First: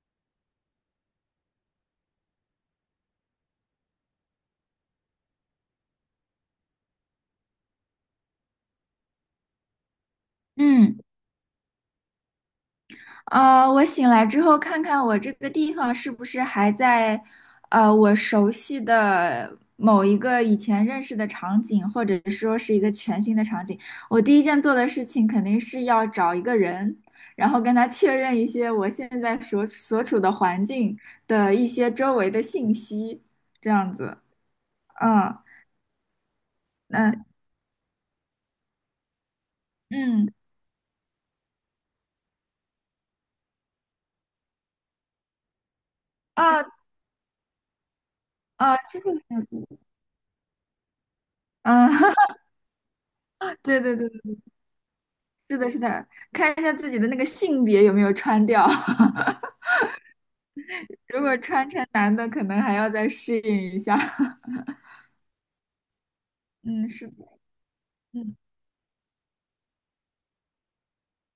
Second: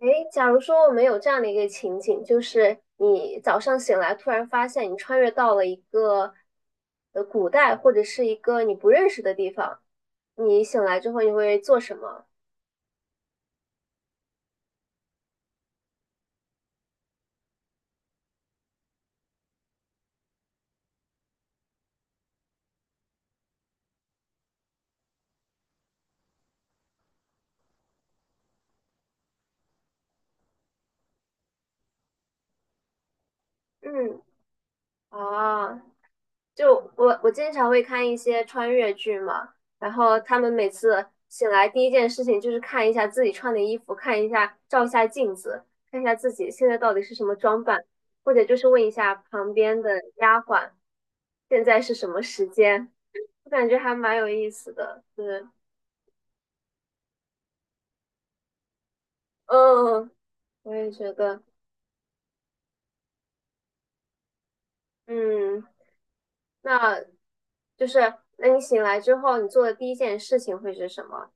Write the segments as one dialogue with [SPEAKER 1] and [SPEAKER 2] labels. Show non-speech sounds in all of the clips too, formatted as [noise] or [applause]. [SPEAKER 1] 诶，假如说我们有这样的一个情景，就是你早上醒来，突然发现你穿越到了一个古代或者是一个你不认识的地方，你醒
[SPEAKER 2] 嗯，
[SPEAKER 1] 来之后你会做什么？
[SPEAKER 2] 我醒来之后看看我这个地方是不是还在，我熟悉的某一个以前认识的场景，或者说是一个全新的场景。我第一件做的事情肯定是要找一个人，然后跟他确认一些我现在所处的环境的一些周围的信息，这样子。
[SPEAKER 1] 嗯，
[SPEAKER 2] 嗯，
[SPEAKER 1] 啊，就
[SPEAKER 2] 那，
[SPEAKER 1] 我经常会看一些穿越剧嘛，然后
[SPEAKER 2] 嗯
[SPEAKER 1] 他们每次醒来第一件事情就是看一下自己穿的衣服，看一下照一下镜子，看一下自己
[SPEAKER 2] 啊
[SPEAKER 1] 现在到底是什么装扮，或者就是
[SPEAKER 2] 啊，
[SPEAKER 1] 问一
[SPEAKER 2] 这个
[SPEAKER 1] 下旁边的丫鬟现在
[SPEAKER 2] 嗯，
[SPEAKER 1] 是什么
[SPEAKER 2] [laughs]
[SPEAKER 1] 时间。我感觉
[SPEAKER 2] 对对
[SPEAKER 1] 还
[SPEAKER 2] 对，
[SPEAKER 1] 蛮有意思的，是，
[SPEAKER 2] 是的，是的，看一下自己的那个性别有没有穿掉。[laughs]
[SPEAKER 1] 嗯，我也觉
[SPEAKER 2] 如果
[SPEAKER 1] 得，
[SPEAKER 2] 穿男的，可能还要再适应一下。[laughs]
[SPEAKER 1] 嗯，
[SPEAKER 2] 嗯，
[SPEAKER 1] 那
[SPEAKER 2] 是的。
[SPEAKER 1] 就是，
[SPEAKER 2] 嗯，
[SPEAKER 1] 那你醒来之后，你做的第一件事情会是什么？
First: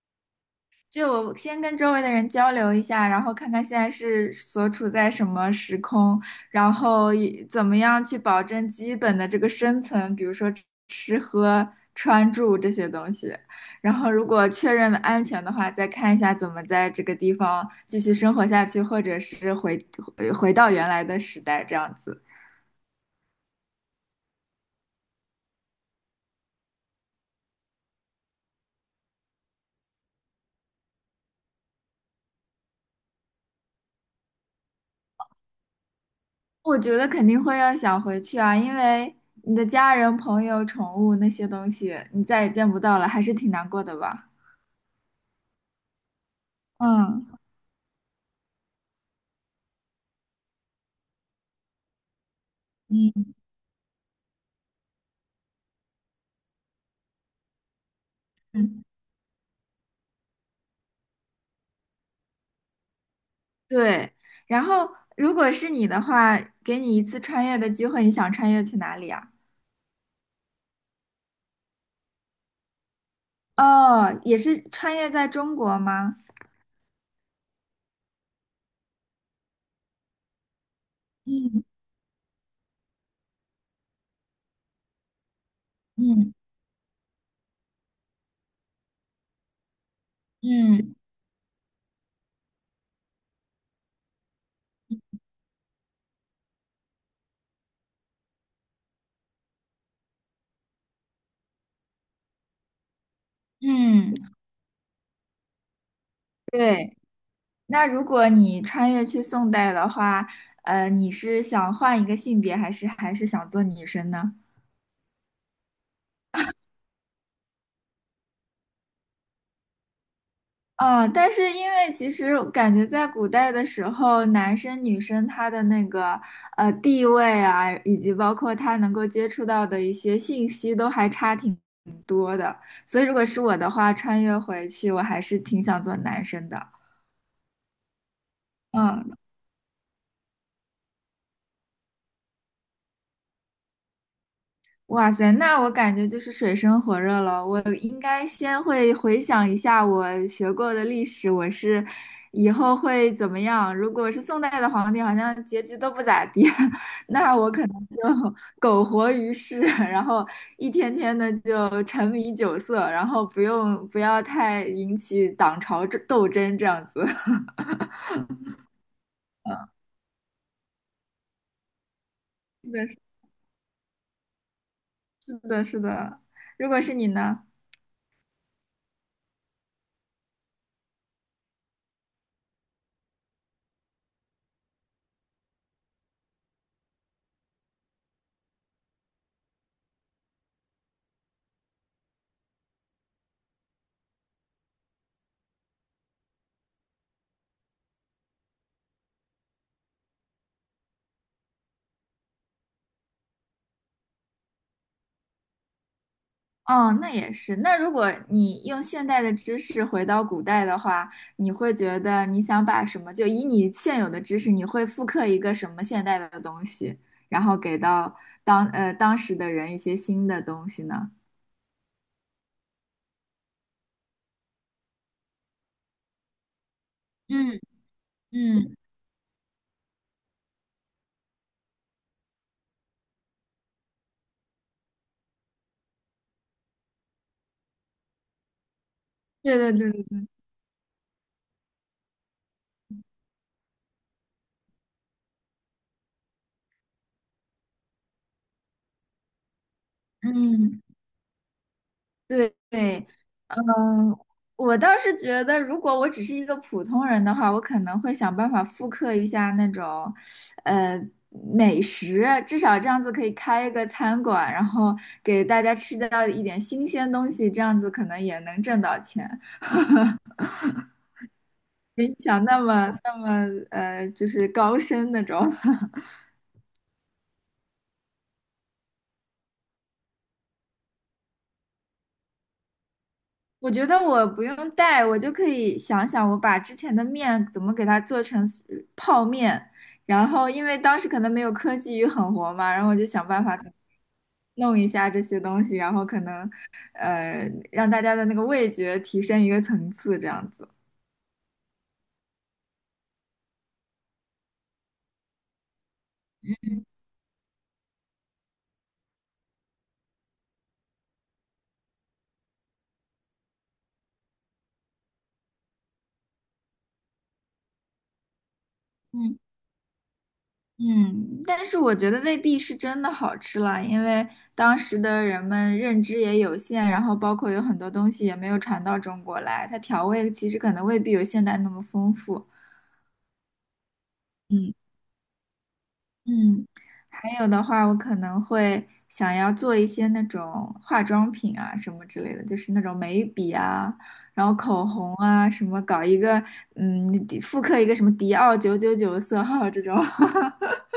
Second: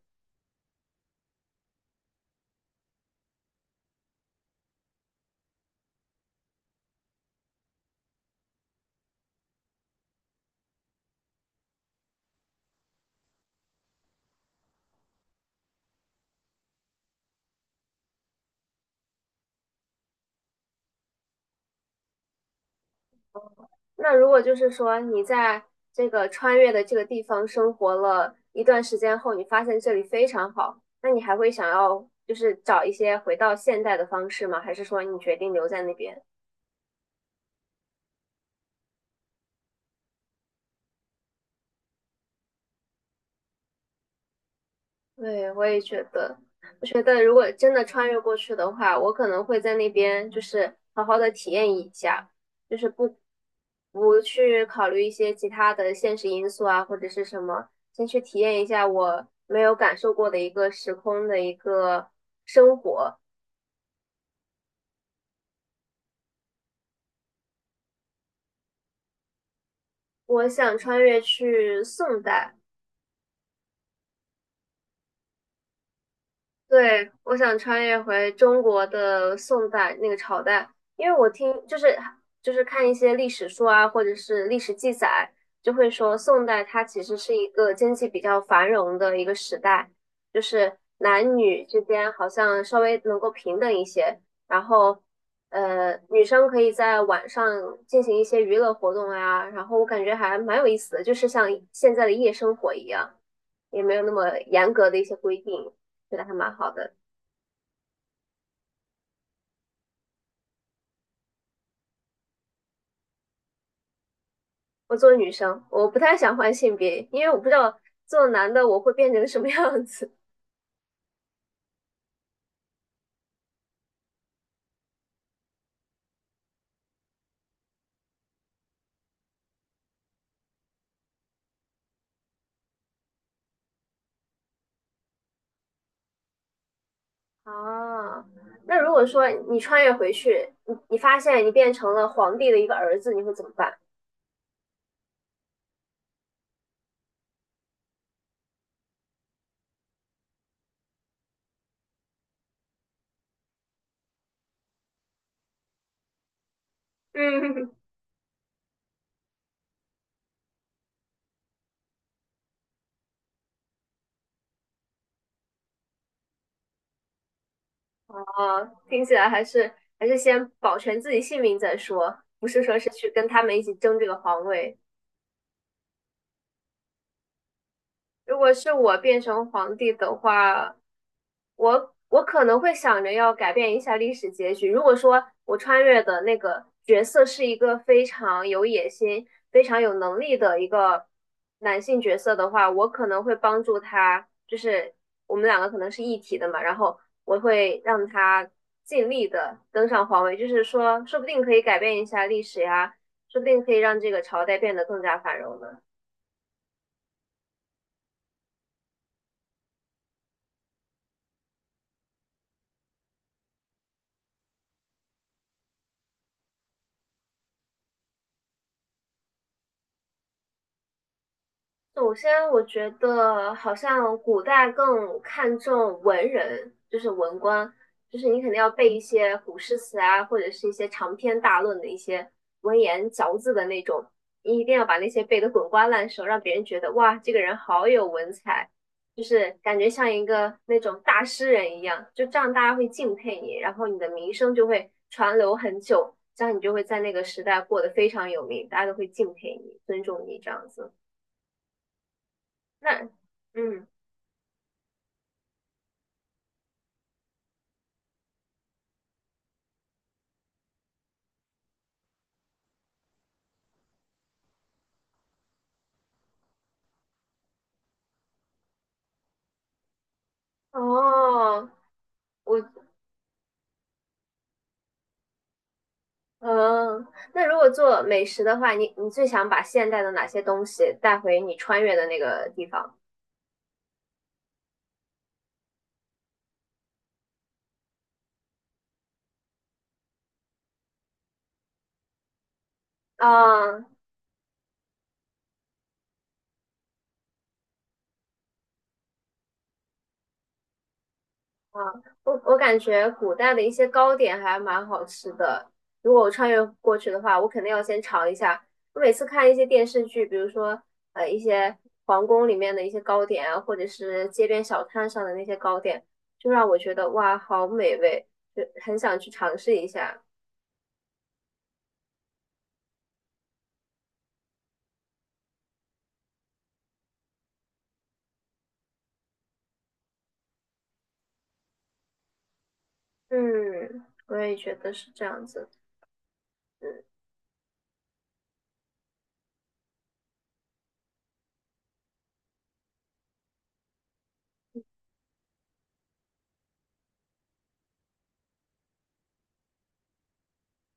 [SPEAKER 2] 就我先跟周围的人交流一下，然后看看现在是所处在什么时空，然后以怎么样去保证基本的这个生存，比如说吃喝穿住这些东西。然后如果确认了安全的话，再看一下怎么在这个地方继续生活下去，或者是回回到原来的时代这样子。
[SPEAKER 1] 那如果就是说你在这个穿越的这个地方生活了一段时间后，你发现这里非常好，那你还会想要就是找一些回到现代的方式吗？还是说你决定留在那边？
[SPEAKER 2] 我觉得肯定会要想回去啊，因为你的家人、朋友、宠物那些东西，你再也见不到了，还是挺难过的吧？
[SPEAKER 1] 对，我也觉得，我觉得
[SPEAKER 2] 嗯
[SPEAKER 1] 如果真的穿越过去的话，我可能会在那边就是好好的体验一下，就是不
[SPEAKER 2] 嗯
[SPEAKER 1] 不去考虑一些其他的现实因素啊，或者是什么，先去体验一
[SPEAKER 2] 嗯，
[SPEAKER 1] 下我没有感受过的一个时空的一个生活。
[SPEAKER 2] 对。然后，如果是你的话，给你一次穿越的机会，你想穿越去哪里啊？
[SPEAKER 1] 我想穿越去宋代。
[SPEAKER 2] 哦，也是穿越在中国吗？
[SPEAKER 1] 对，我想穿越回中国的宋代那个朝代，因为我
[SPEAKER 2] 嗯
[SPEAKER 1] 听就是看一些历史书啊，或者是历史记载，就会说
[SPEAKER 2] 嗯
[SPEAKER 1] 宋代它其实是一个经济比较繁荣的一个时代，就是
[SPEAKER 2] 嗯
[SPEAKER 1] 男女之间好像稍微能够平等一些，然后女生可以在晚上进行一些娱乐活动啊，然后我感觉还蛮有意思的，就是像现在的夜生活一样，也没有那
[SPEAKER 2] 嗯，
[SPEAKER 1] 么严格的一些规定。觉得还蛮好的。
[SPEAKER 2] 对。那如果你穿越去宋代的话，你是想换一个性别，还是想做女生呢？
[SPEAKER 1] 我作为女生，我不太想换性别，因为我不知道做男的我会变成什么样子。
[SPEAKER 2] 嗯，但是因为其实感觉在古代的时候，男生女生他的那个地位啊，以及包括他能够接触到的一些信息，都还差挺多的。所以如果是我的话，穿越回去，我还是挺想做男生的。
[SPEAKER 1] [laughs] 啊，那如果
[SPEAKER 2] 嗯。
[SPEAKER 1] 说你穿越回去，你发现你变成了皇帝的一个儿子，你会怎么办？
[SPEAKER 2] 哇塞，那我感觉就是水深火热了。我应该先会回想一下我学过的历史，我是以后会怎么样？如果是宋代的皇帝，好像结局都不咋地，[laughs]
[SPEAKER 1] [laughs]
[SPEAKER 2] 那我可
[SPEAKER 1] 嗯，
[SPEAKER 2] 能就 [laughs] 苟活于世，然后一天天的就沉迷酒色，然后不要太引起党朝这斗争这样子。[laughs]
[SPEAKER 1] 啊，听起来还是还是先保全自己性命再说，不是
[SPEAKER 2] 是
[SPEAKER 1] 说
[SPEAKER 2] 的，
[SPEAKER 1] 是去跟他们一起争这个皇位。
[SPEAKER 2] 是的，是的。如果是你呢？
[SPEAKER 1] 如果是我变成皇帝的话，我可能会想着要改变一下历史结局。如果说我穿越的那个角色是一个非常有野心、非常有能力的一个男性角色的话，我可能会帮助他，就是我们两个可能是一体的嘛，然后我会让他尽力的登上皇位，就是说，说不定可以改变一下历史呀，说不定可以让这个朝代变得更加繁荣呢。
[SPEAKER 2] 哦，那也是。那如果你用现代的知识回到古代的话，你会觉得你想把什么，就以你现有的知识，你会复刻一个什么现代的东西，然后给到当时的人一些新的东西呢？
[SPEAKER 1] 首先，我觉得好像古代更看重文人，就是文
[SPEAKER 2] 嗯
[SPEAKER 1] 官，就是你肯定要
[SPEAKER 2] 嗯
[SPEAKER 1] 背一些古诗词啊，或者是一些长篇大论的一些文言嚼字的那种，你一定要把那些背得滚瓜烂熟，让别人觉得哇，这个人好有文采，就是
[SPEAKER 2] 对对
[SPEAKER 1] 感觉
[SPEAKER 2] 对对
[SPEAKER 1] 像一
[SPEAKER 2] 对。
[SPEAKER 1] 个那种大诗人一样，就这样大家会敬佩你，然后你的名声就会传流很久，这样你就会在那个时代过得非常有名，大家都会敬佩你、尊重你这样
[SPEAKER 2] 嗯。
[SPEAKER 1] 子。
[SPEAKER 2] 对对。
[SPEAKER 1] 那
[SPEAKER 2] 嗯，
[SPEAKER 1] 嗯
[SPEAKER 2] 我倒是觉得，如果我只是一个普通人的话，我可能会想办法复刻一下那种，呃，美食，至少这样子可以开一个餐馆，然后给大家吃到一点新鲜东西，这样子可能也能挣到钱。
[SPEAKER 1] 哦，
[SPEAKER 2] 没你想那
[SPEAKER 1] 我
[SPEAKER 2] 么就是高深那种。
[SPEAKER 1] 嗯，那如果做美食的话，你你最想把现代的哪些东西带回你穿越的那个地方？
[SPEAKER 2] 我觉得我不用带，我就可以想想我把之前的面怎么给它做成泡面，然后因为当时可能没有科技与狠活嘛，然后我就想办法
[SPEAKER 1] 啊
[SPEAKER 2] 弄一下这些东西，然后可能让大家的那个味觉提升一个层次，这样子。
[SPEAKER 1] 啊，我感觉古代的一些糕点还蛮好吃的。如果我穿越过去的话，我肯定要先尝一下。我每次看一些电视剧，比如说一些皇宫里面的一些糕点啊，或者是街边小摊上的那些糕点，就让我觉得哇，好美味，就很想去
[SPEAKER 2] 嗯
[SPEAKER 1] 尝试一下。
[SPEAKER 2] 嗯，但是我觉得未必是真的好吃了，因为当时的人们认知也有限，然后包括有很多东西也没有传到中国来，它调味其实可能未必有现代那么丰富。
[SPEAKER 1] 嗯，我也
[SPEAKER 2] 嗯
[SPEAKER 1] 觉得是这样子。
[SPEAKER 2] 嗯，
[SPEAKER 1] 嗯，
[SPEAKER 2] 还有的话，我可能会想要做一些那种化妆品啊什么之类的，就是那种眉笔啊，然后口红啊，什么搞一个嗯，复刻一个什么迪奥999色号这种。[laughs]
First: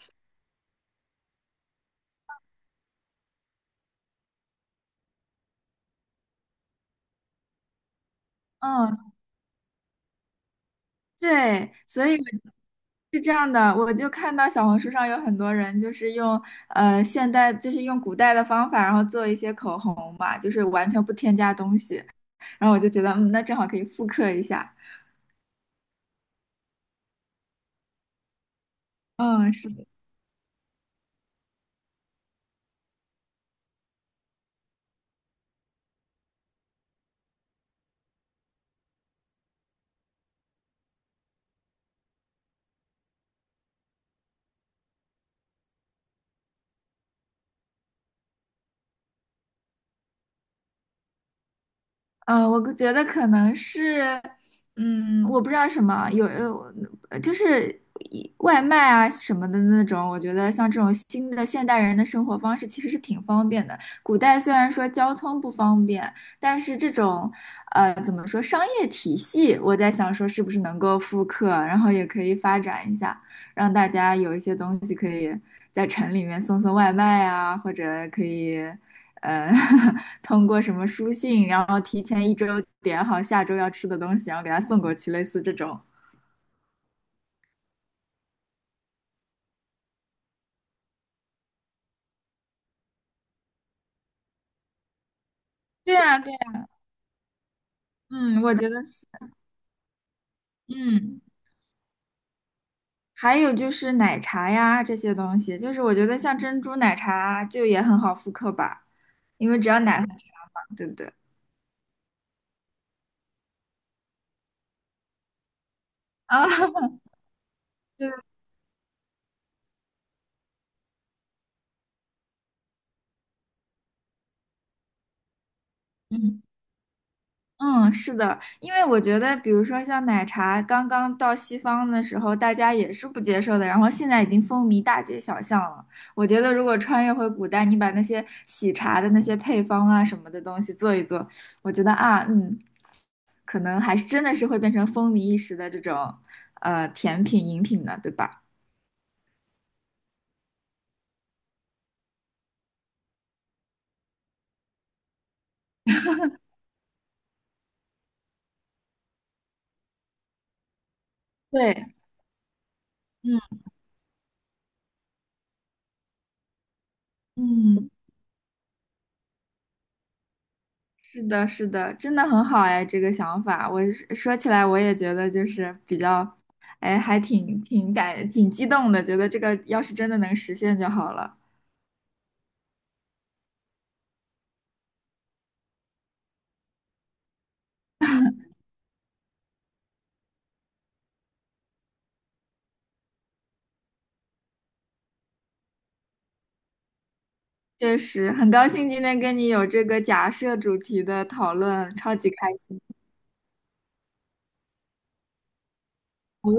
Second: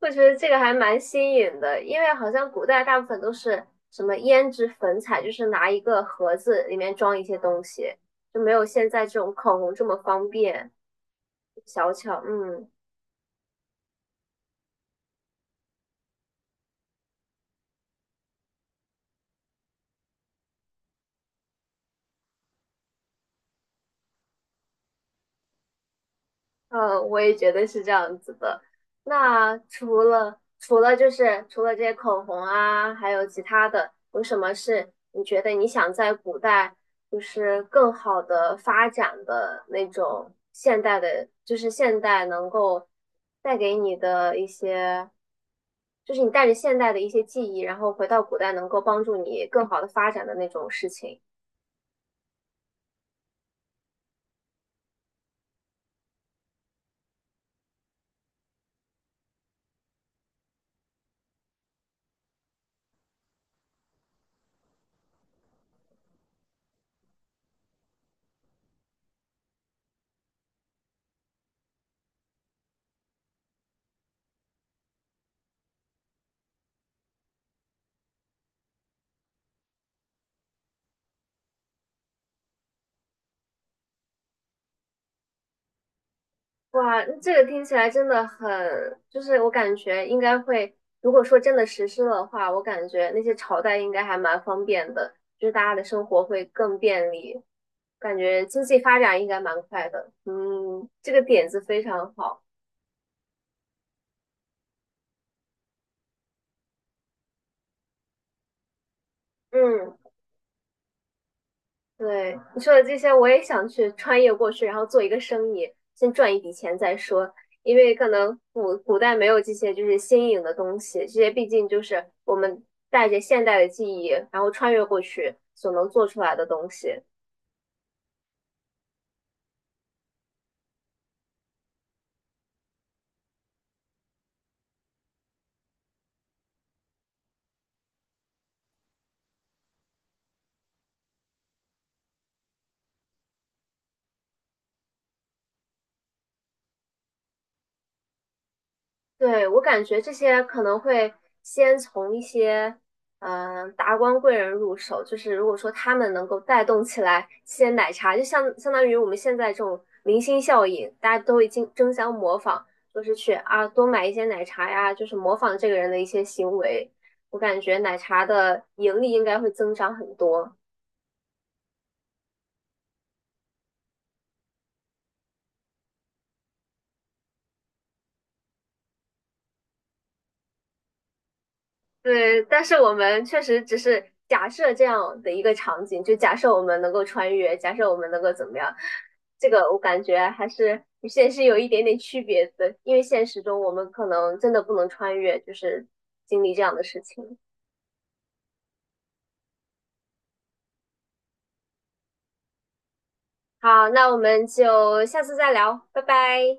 [SPEAKER 1] 我觉得这个还蛮新颖的，因为好像古代大部分都是什么胭脂粉彩，就是拿一个盒子里面装一些东西，就没有现在
[SPEAKER 2] 嗯，
[SPEAKER 1] 这种口红这么方便
[SPEAKER 2] 对，
[SPEAKER 1] 小
[SPEAKER 2] 所以
[SPEAKER 1] 巧。
[SPEAKER 2] 我
[SPEAKER 1] 嗯。
[SPEAKER 2] 是这样的，我就看到小红书上有很多人就是用现代，就是用古代的方法，然后做一些口红嘛，就是完全不添加东西，然后我就觉得，嗯，那正好可以复刻一下。
[SPEAKER 1] 嗯，我也觉得是这样子的。
[SPEAKER 2] 嗯，
[SPEAKER 1] 那
[SPEAKER 2] 是
[SPEAKER 1] 除了这些口红啊，还有其他的，有什么是你觉得你想在古代就是更好的发展的那种现代的，就是现代能够带给你的一些，就是你带着现代的一些记忆，然后回到古代能够帮助你更好的发展的那种事情？
[SPEAKER 2] 嗯，我觉得可能是，嗯，我不知道什么，有，就是外卖啊什么的那种，我觉得像这种新的现代人的生活方式其实是挺方便的。古代虽然说交通不方便，但是这种，怎么说商业体系，我在想说是不是能够复刻，然后也可以发展一下，让大家有一些东西可以在城里面送外卖啊，或者可以。呃，[laughs] 通过什么书信，然后提前一周点好下周要吃的东西，然后给他送过去，类似这种。
[SPEAKER 1] 哇，这个听起来真的很，就是我感觉应该会，如果说真的实施的话，我感觉那些朝代应该还蛮方便的，就是大家的
[SPEAKER 2] 对
[SPEAKER 1] 生
[SPEAKER 2] 啊，
[SPEAKER 1] 活
[SPEAKER 2] 对
[SPEAKER 1] 会
[SPEAKER 2] 啊，
[SPEAKER 1] 更便利，感
[SPEAKER 2] 嗯，
[SPEAKER 1] 觉
[SPEAKER 2] 我
[SPEAKER 1] 经
[SPEAKER 2] 觉
[SPEAKER 1] 济
[SPEAKER 2] 得
[SPEAKER 1] 发
[SPEAKER 2] 是，
[SPEAKER 1] 展应该蛮快的。嗯，这
[SPEAKER 2] 嗯，
[SPEAKER 1] 个点子非常好。
[SPEAKER 2] 还有就是奶茶呀这些东西，就是我觉得像珍珠奶茶就也很好复刻吧，因为只要
[SPEAKER 1] 嗯，
[SPEAKER 2] 奶和茶嘛，对不对？
[SPEAKER 1] 对，你说的这些，我也想去穿越过去，然后做一个生意，先赚一
[SPEAKER 2] 啊，
[SPEAKER 1] 笔钱再
[SPEAKER 2] [laughs]
[SPEAKER 1] 说。因为可
[SPEAKER 2] 对，
[SPEAKER 1] 能古代没有这些就是新颖的东西，这些毕竟就是我们带着现代的记忆，然后穿越过去所能做出来
[SPEAKER 2] 嗯
[SPEAKER 1] 的东西。
[SPEAKER 2] 嗯，是的，因为我觉得，比如说像奶茶刚刚到西方的时候，大家也是不接受的，然后现在已经风靡大街小巷了。我觉得，如果穿越回古代，你把那些喜茶的那些配方啊什么的东西做一做，我觉得啊，嗯，可能还是真的是会变成风靡一时的这种甜品饮品的，对吧？
[SPEAKER 1] 对，我感觉这些可能会先从一些达官贵人入手，就是如果说他们能够带动起来些奶茶，就相当于我们现在这种明星效应，大家都已经
[SPEAKER 2] 对，
[SPEAKER 1] 争相模仿，就是去
[SPEAKER 2] 嗯
[SPEAKER 1] 啊多买一些奶茶呀，就是模仿这个人的一些行为。我感觉
[SPEAKER 2] 嗯。
[SPEAKER 1] 奶茶的盈利应该会增长很多。
[SPEAKER 2] 是的，是的，真的很好哎，这个想法，我是说起来我也觉得就是比较，哎，还挺激动的，觉得这个要是真的能实现就好了。
[SPEAKER 1] 对，但是我们确实只是假设这样的一个场景，就假设我们能够穿越，假设我们能够怎么样，这个我感觉还是与现实有一点点区别的，因为现实中我们可能真的不能穿越，就是经历这样的事情。
[SPEAKER 2] 确实，很高兴今天跟你有这个假设主题的讨论，超级开心。
[SPEAKER 1] 好，那我们就下次再聊，拜拜。